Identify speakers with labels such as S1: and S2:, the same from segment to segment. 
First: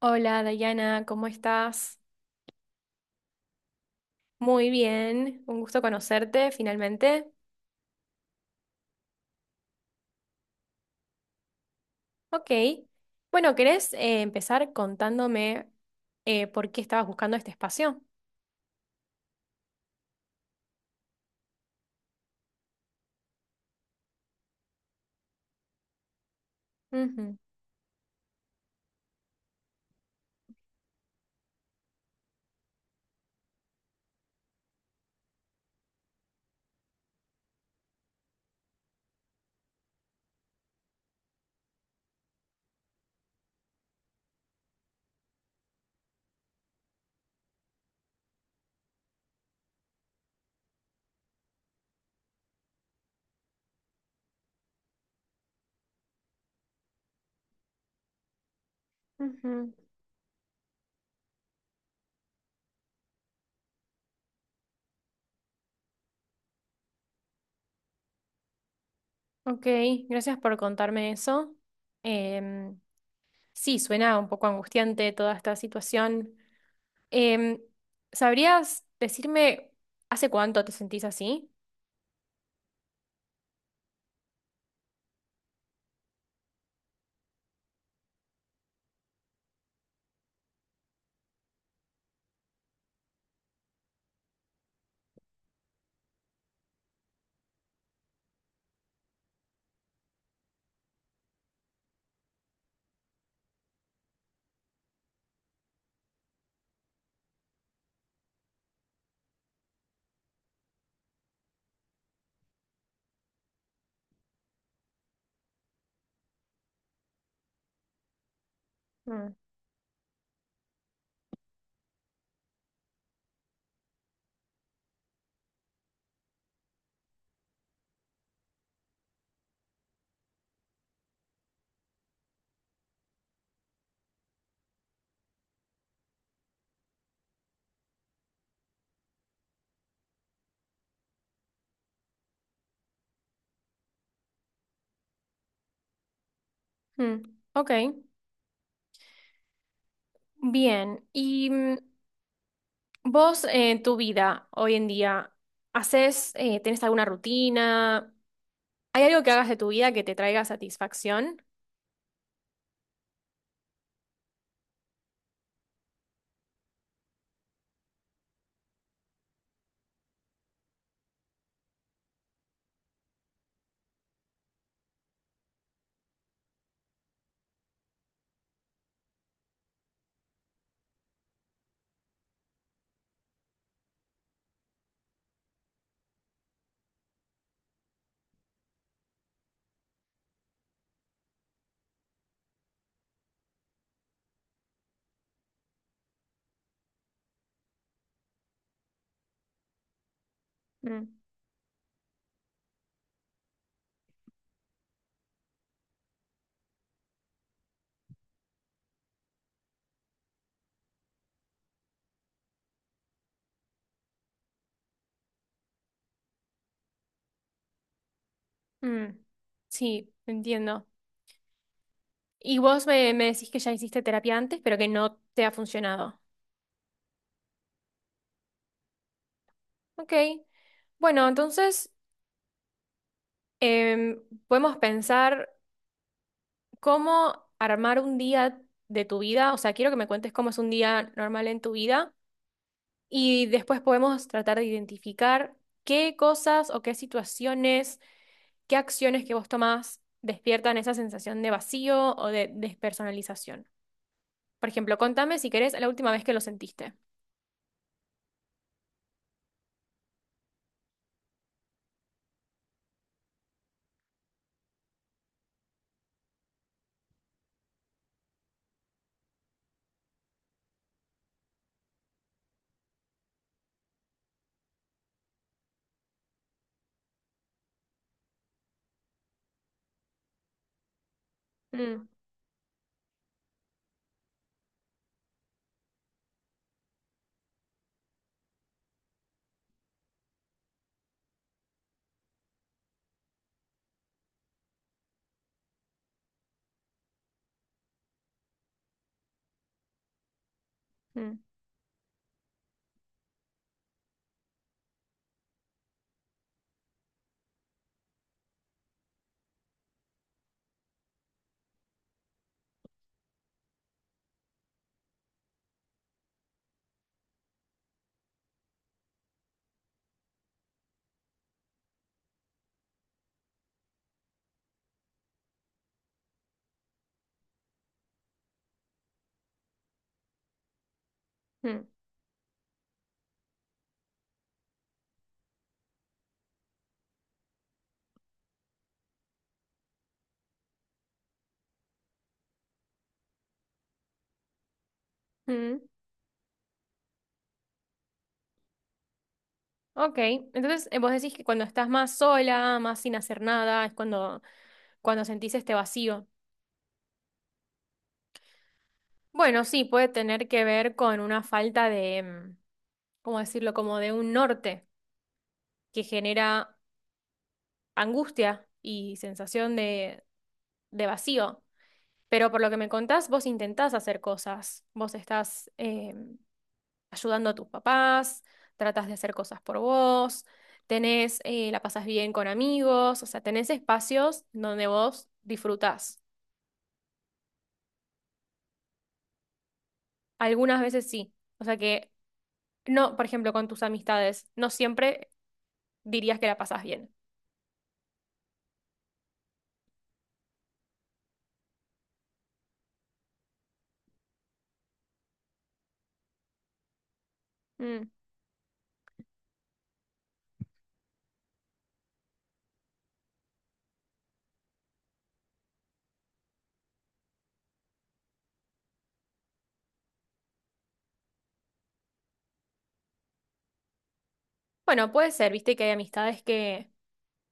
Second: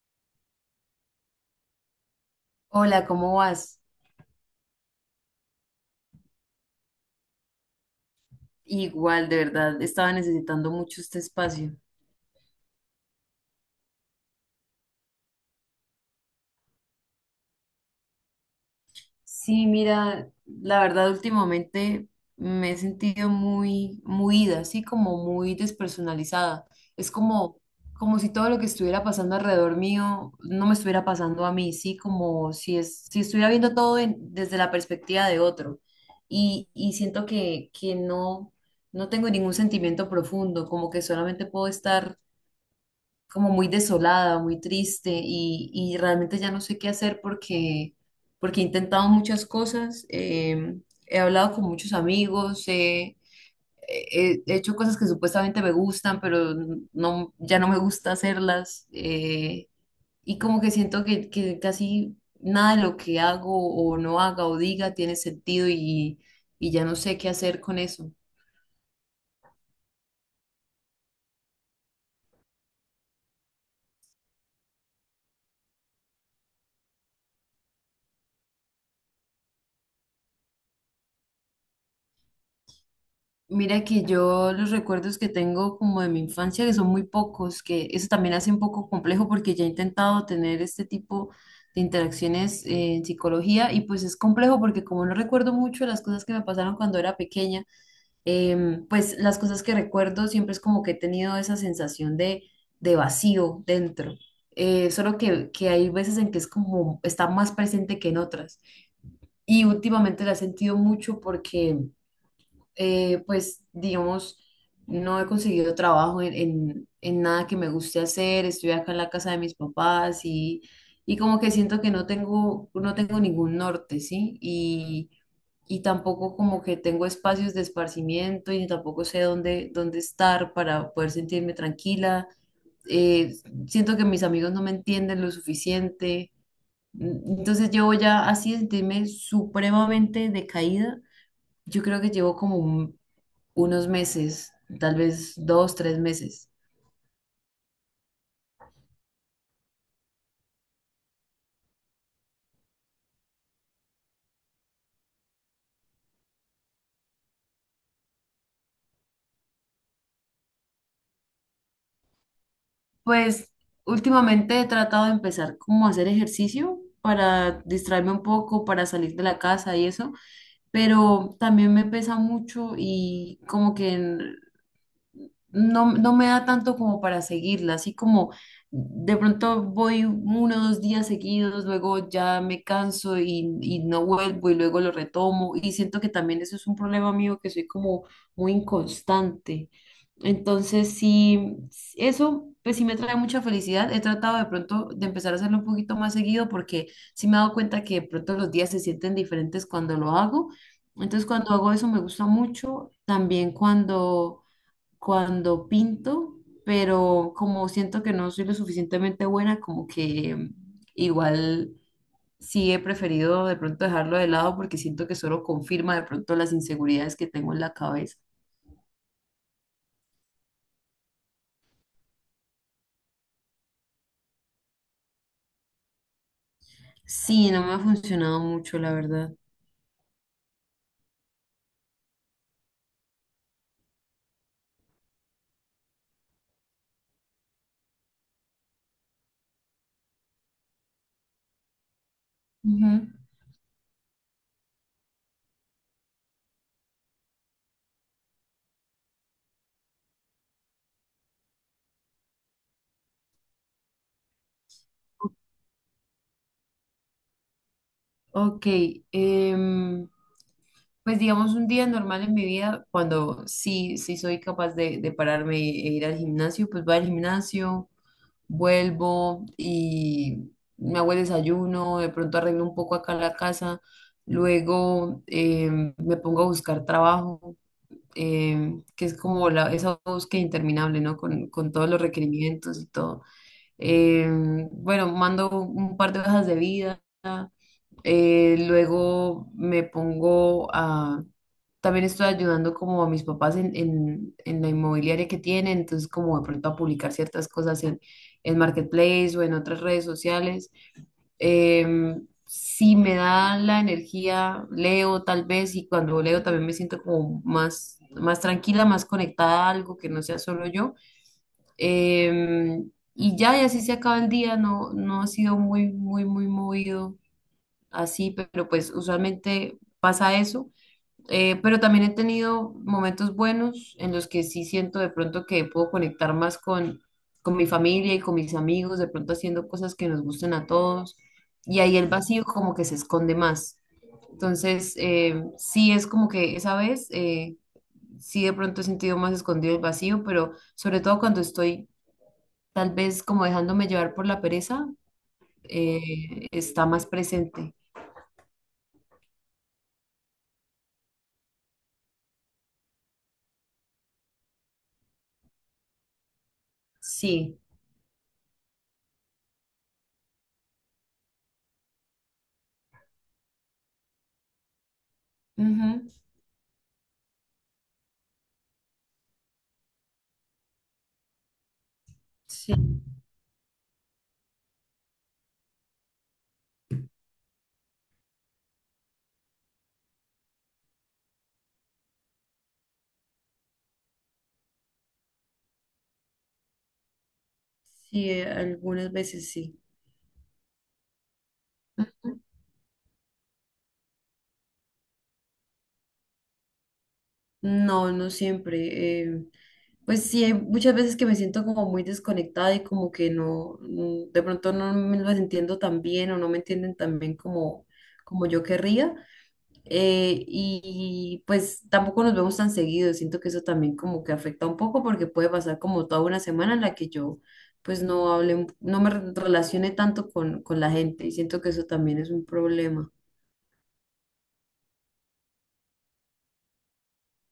S1: Hola Dayana, ¿cómo estás?
S2: Hola, ¿cómo vas?
S1: Muy bien, un gusto conocerte finalmente.
S2: Igual, de verdad, estaba necesitando mucho este espacio.
S1: Ok, bueno, ¿querés empezar contándome por qué estabas buscando este espacio?
S2: Sí, mira, la verdad últimamente me he sentido muy, muy ida, así como muy despersonalizada. Es
S1: Ujú,
S2: como, como si todo lo que estuviera pasando alrededor mío no me estuviera pasando a mí, sí, como si si estuviera viendo todo desde la perspectiva de otro. Y siento que no tengo ningún sentimiento profundo, como que solamente puedo estar como muy desolada, muy triste y realmente ya no sé qué hacer porque he intentado muchas cosas, he hablado con muchos amigos, he hecho cosas que supuestamente me gustan, pero no, ya no me gusta hacerlas
S1: ujú.
S2: y como que siento que casi nada de lo que hago o no haga o diga tiene sentido y ya no sé qué hacer con eso.
S1: Ok, gracias por contarme eso. Em, sí, suena un poco angustiante toda esta situación. Em, ¿Sabrías decirme hace cuánto te sentís así?
S2: Mira que yo los recuerdos que tengo como de mi infancia, que son muy pocos, que eso también hace un poco complejo porque ya he intentado tener este tipo de interacciones en psicología y pues es complejo porque como no recuerdo mucho las cosas que me pasaron cuando era pequeña, pues las cosas que recuerdo siempre es como que he tenido esa sensación de vacío dentro. Solo que hay veces en que es como está más presente que en otras. Y últimamente la he sentido mucho porque pues digamos, no he conseguido trabajo en nada que me guste hacer, estoy acá en la casa
S1: Mm,
S2: de mis papás y como que siento que no tengo ningún norte, ¿sí? Y tampoco como que tengo espacios de esparcimiento y tampoco sé dónde estar para poder sentirme tranquila. Eh, siento que mis amigos no me entienden lo suficiente. Entonces llevo ya así de sentirme supremamente decaída. Yo creo que llevo como un unos meses, tal vez dos, tres meses.
S1: mm. Ok, bien. ¿Y mm, vos en tu vida hoy en día, ¿haces, tenés alguna rutina? ¿Hay algo que hagas de tu vida que te traiga satisfacción?
S2: Pues últimamente he tratado de empezar como a hacer ejercicio para distraerme un poco, para salir de la casa y eso, pero también me pesa mucho y como que no me da tanto como para seguirla, así como de pronto voy uno o dos días seguidos, luego ya me canso y no vuelvo y luego lo retomo y siento que también eso es un problema mío que soy como muy inconstante. Entonces, sí, eso pues sí me trae mucha felicidad. He tratado de pronto de empezar a hacerlo un poquito más seguido porque sí me he dado cuenta que de pronto los días se sienten diferentes cuando lo hago.
S1: Mm,
S2: Entonces, cuando hago eso me gusta mucho. También cuando pinto, pero como siento que no soy lo suficientemente buena, como que igual sí he preferido de pronto dejarlo de lado porque siento que solo confirma de pronto las inseguridades que tengo en la cabeza.
S1: mm. Sí, entiendo. Y vos me decís que ya hiciste terapia antes, pero que no te ha funcionado.
S2: Sí, no me ha funcionado mucho, la verdad.
S1: Ok, bueno, entonces em, podemos pensar cómo armar un día de tu vida, o sea, quiero que me cuentes cómo es un día normal en tu vida
S2: Ujú.
S1: y después podemos tratar de identificar qué cosas o qué situaciones, qué acciones que vos tomás despiertan esa sensación de vacío o de despersonalización. Por ejemplo, contame si querés la última vez que lo sentiste.
S2: Ok, em, pues digamos un día normal en mi vida, cuando sí, sí soy capaz de pararme e ir al gimnasio, pues voy al gimnasio, vuelvo y me hago el desayuno, de pronto arreglo un poco acá la casa, luego me pongo a buscar trabajo, que es como esa búsqueda interminable, ¿no? Con todos los
S1: Mm,
S2: requerimientos y todo. Bueno, mando un par de hojas de vida. Luego me pongo a... También estoy ayudando como a mis papás en la inmobiliaria que tienen, entonces como de pronto a publicar ciertas cosas en Marketplace o en otras redes sociales.
S1: mm,
S2: Si me da la energía, leo tal vez y cuando leo también me siento como más, más tranquila, más conectada a algo que no sea solo yo. Y ya, y así se acaba el día, no, no ha sido muy, muy, muy movido así, pero pues usualmente pasa eso. Pero también he tenido momentos buenos en los que sí siento de pronto que puedo conectar más con mi familia y con mis amigos, de pronto haciendo cosas que nos gusten a todos. Y
S1: mm,
S2: ahí el vacío como que se esconde más. Entonces, sí es como que esa vez, sí de pronto he sentido más escondido el vacío, pero sobre todo cuando estoy tal vez como dejándome llevar por la pereza,
S1: mm.
S2: está más presente.
S1: Ok, entonces vos decís que cuando estás más sola, más sin hacer nada, es cuando, cuando sentís este vacío.
S2: Sí.
S1: Bueno, sí, puede tener que ver con una falta de, mm, ¿cómo decirlo? Como de un norte que genera angustia y sensación de vacío. Pero por lo
S2: Sí,
S1: que me contás, vos intentás hacer cosas. Vos estás ayudando a tus papás, tratás de hacer cosas por vos, tenés, la pasás bien con amigos, o sea, tenés espacios donde vos disfrutás.
S2: sí, algunas veces sí.
S1: Algunas veces sí. O sea que,
S2: Ujú.
S1: no, por ejemplo, con tus amistades, no siempre dirías que la pasás bien.
S2: No, no siempre. Pues sí, hay muchas veces que me siento como muy desconectada y como que no, de pronto no me las entiendo tan bien o no me entienden tan bien
S1: Mm.
S2: como yo querría. Y pues tampoco nos vemos tan seguido. Siento que eso también como que afecta un poco porque puede pasar como toda una semana en la que yo pues no hable, no me relacione tanto con la gente y siento que eso también es un problema.
S1: Bueno, puede ser, viste que hay amistades que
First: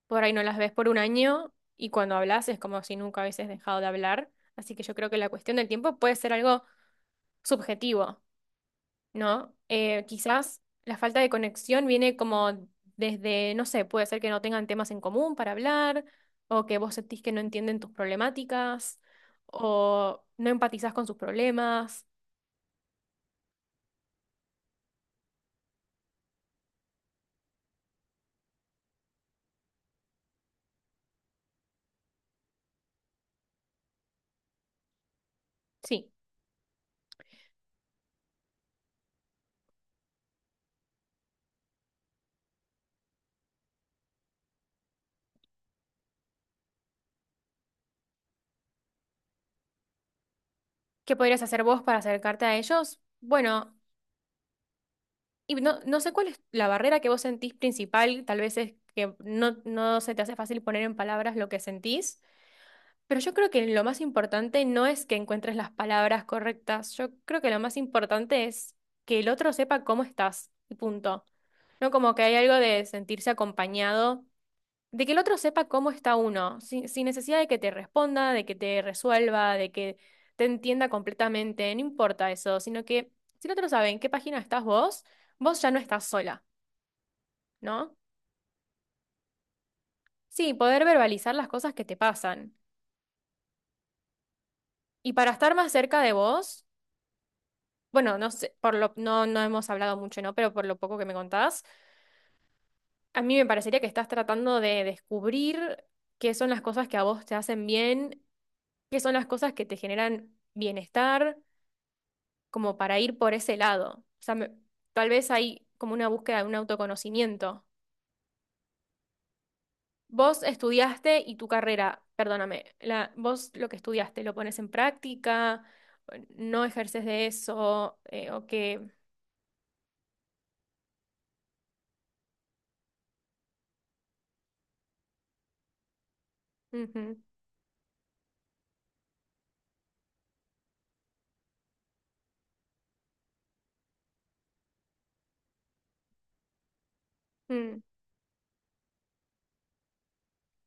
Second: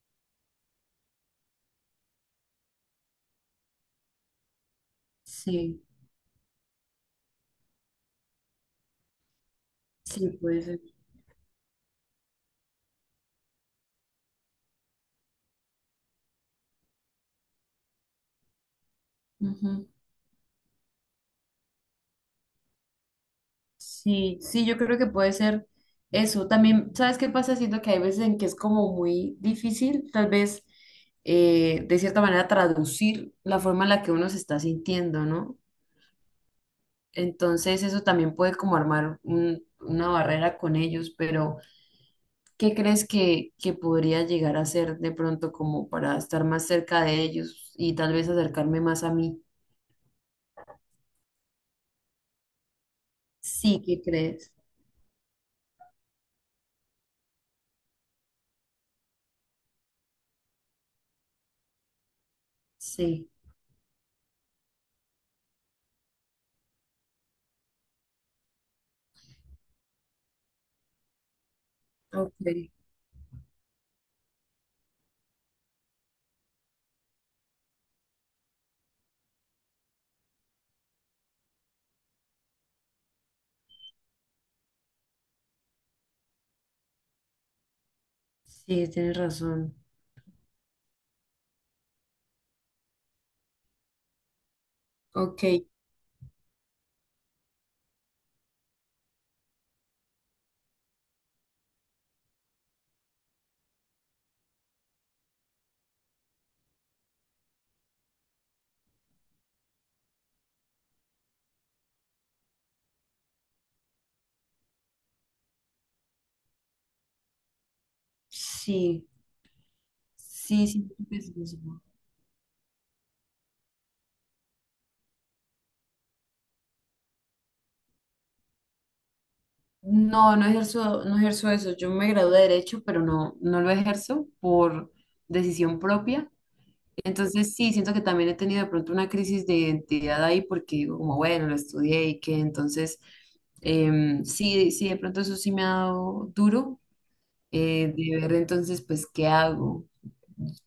S1: por ahí no las ves por un año y cuando hablas es como si nunca hubieses dejado de hablar. Así que yo creo que la cuestión del
S2: Sí.
S1: tiempo puede ser algo subjetivo, ¿no?
S2: Sí, puede
S1: Quizás
S2: ser.
S1: la falta de conexión viene como desde, no sé, puede ser que no tengan temas en común para hablar o que vos sentís que no entienden tus problemáticas
S2: Ujú.
S1: o no empatizás con sus problemas.
S2: Sí, sí, yo creo que puede ser eso. También, ¿sabes qué pasa? Siento que hay veces en que es como muy difícil, tal vez, de cierta manera, traducir la forma en la que uno se está sintiendo, ¿no?
S1: Sí.
S2: Entonces, eso también puede como armar una barrera con ellos, pero ¿qué crees que podría llegar a ser de pronto como para estar más cerca de ellos y tal vez acercarme más a mí?
S1: ¿Qué podrías hacer vos para acercarte a ellos? Bueno.
S2: Sí, ¿qué crees?
S1: Y no, no sé cuál es la barrera que vos sentís principal, tal vez es que no, no se te hace fácil poner en palabras lo que sentís, pero
S2: Sí,
S1: yo creo que lo más importante no es que encuentres las palabras correctas, yo creo que lo más importante es que el otro sepa cómo estás, y punto. No como que hay algo
S2: ok.
S1: de sentirse acompañado, de que el otro sepa cómo está uno, sin necesidad de que te responda, de que te resuelva, de que te entienda completamente, no importa eso, sino que si el otro sabe en qué página estás vos, vos ya no estás sola. ¿No?
S2: Sí, tienes razón.
S1: Sí, poder verbalizar las cosas que te pasan. Y para
S2: Ok,
S1: estar más cerca de vos, bueno, no sé, por lo, no, no hemos hablado mucho, ¿no? Pero por lo poco que me contás, a mí me parecería que estás tratando de descubrir qué son las cosas que a vos te hacen bien, qué son las cosas que te generan bienestar, como para ir por ese lado. O sea, me- tal vez hay como una búsqueda de un autoconocimiento.
S2: sí,
S1: Vos
S2: sí, sí,
S1: estudiaste
S2: pues,
S1: y tu
S2: eso.
S1: carrera, perdóname, la, vos lo que estudiaste, ¿lo pones en práctica? ¿No ejerces de eso? ¿O qué?
S2: No, no ejerzo, no ejerzo eso. Yo me gradué de Derecho, pero no, no lo ejerzo por decisión propia.
S1: Ujú,
S2: Entonces sí, siento que también he tenido de pronto una crisis de identidad ahí porque digo como, bueno, lo estudié y que entonces sí, sí, de pronto eso sí me ha dado duro
S1: mm.
S2: de ver entonces pues qué hago.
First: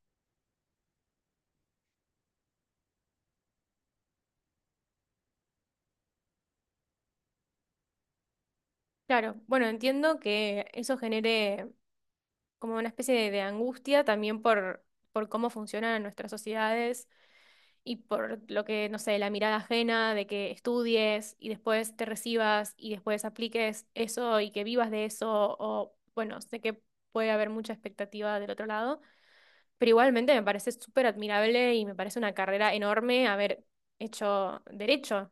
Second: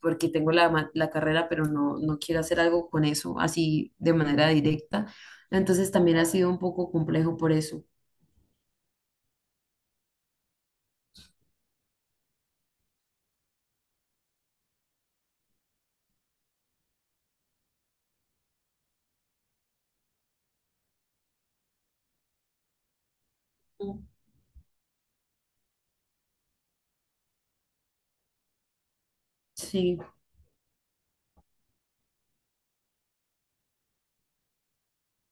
S2: Porque tengo la, la carrera, pero no, no quiero hacer algo con eso así de manera directa. Entonces también ha sido un poco complejo por eso.
S1: Claro, bueno, entiendo que eso genere como una especie de angustia también por cómo funcionan nuestras sociedades y por lo que, no sé, la mirada ajena de que estudies y después te recibas y después apliques eso y que vivas de eso o, bueno, sé que puede haber mucha expectativa del otro lado. Pero
S2: Sí,
S1: igualmente me parece súper admirable y me parece una carrera enorme haber hecho derecho.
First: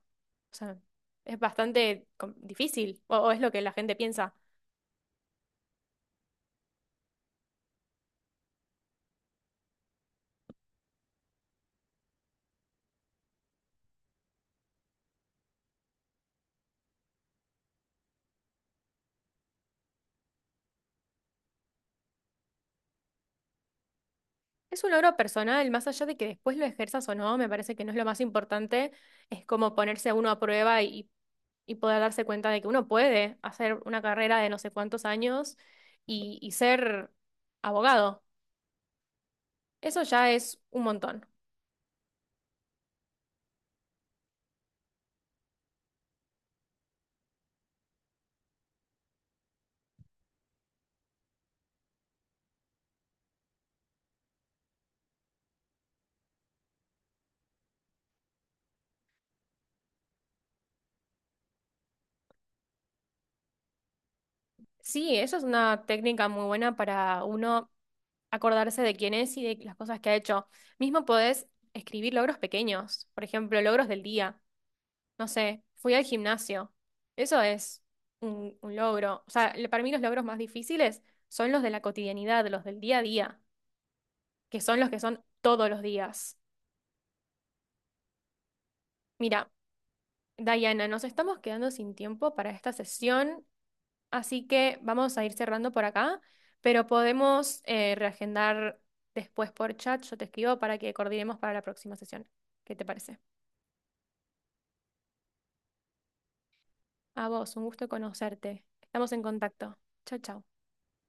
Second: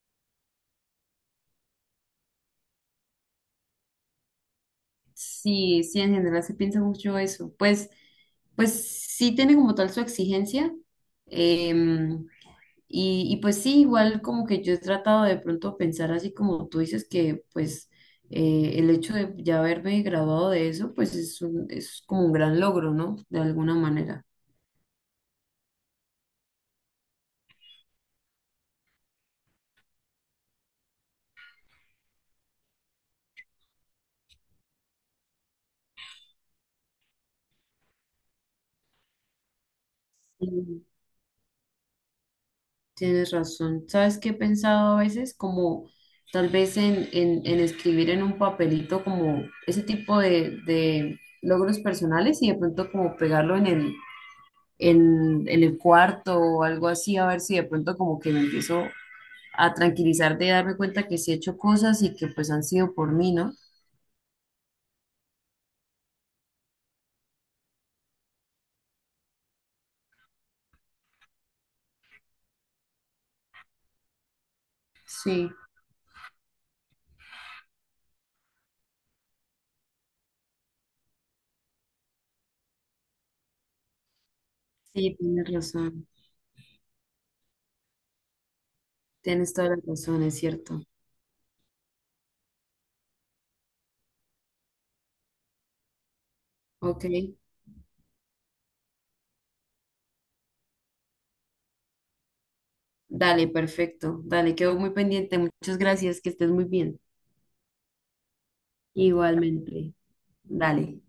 S1: O sea, es bastante com- difícil, o es lo que la gente piensa.
S2: sí, sí, en general se piensa mucho eso. Pues, pues sí tiene como tal su exigencia. em, y pues sí, igual como que yo he tratado de pronto pensar así como tú dices que pues el hecho de ya haberme graduado de eso, pues es es como un gran logro, ¿no? De alguna manera.
S1: Es un logro personal, más allá de que después lo ejerzas o no, me parece que no es lo más importante, es como ponerse uno a prueba y poder darse cuenta de que uno puede hacer una carrera de no sé cuántos años y ser abogado. Eso ya es un
S2: Sí.
S1: montón.
S2: Tienes razón. ¿Sabes qué he pensado a veces? Como tal vez en escribir en un papelito como ese tipo de logros personales y de pronto como pegarlo en en el cuarto o algo así, a ver si de pronto como que me empiezo a tranquilizar de darme cuenta que sí he hecho cosas y que pues han sido por mí, ¿no?
S1: Sí, eso es una técnica muy buena para uno acordarse de quién es y de las cosas que ha hecho. Mismo podés escribir logros pequeños, por ejemplo, logros del día. No
S2: Sí,
S1: sé, fui al gimnasio. Eso es un logro. O sea, le- para mí los logros más difíciles son los de la cotidianidad, los del día a día, que son los que
S2: sí,
S1: son
S2: tienes
S1: todos los
S2: razón.
S1: días. Mira,
S2: Tienes toda la razón, es cierto.
S1: Diana, nos estamos quedando sin tiempo para esta sesión. Así que vamos a ir cerrando por acá, pero
S2: Ok,
S1: podemos reagendar después por chat. Yo te escribo para que coordinemos para la próxima sesión. ¿Qué te parece?
S2: dale, perfecto. Dale, quedo muy pendiente. Muchas gracias, que estés muy bien.
S1: A vos, un gusto conocerte. Estamos en contacto.
S2: Igualmente.
S1: Chao, chao.
S2: Dale.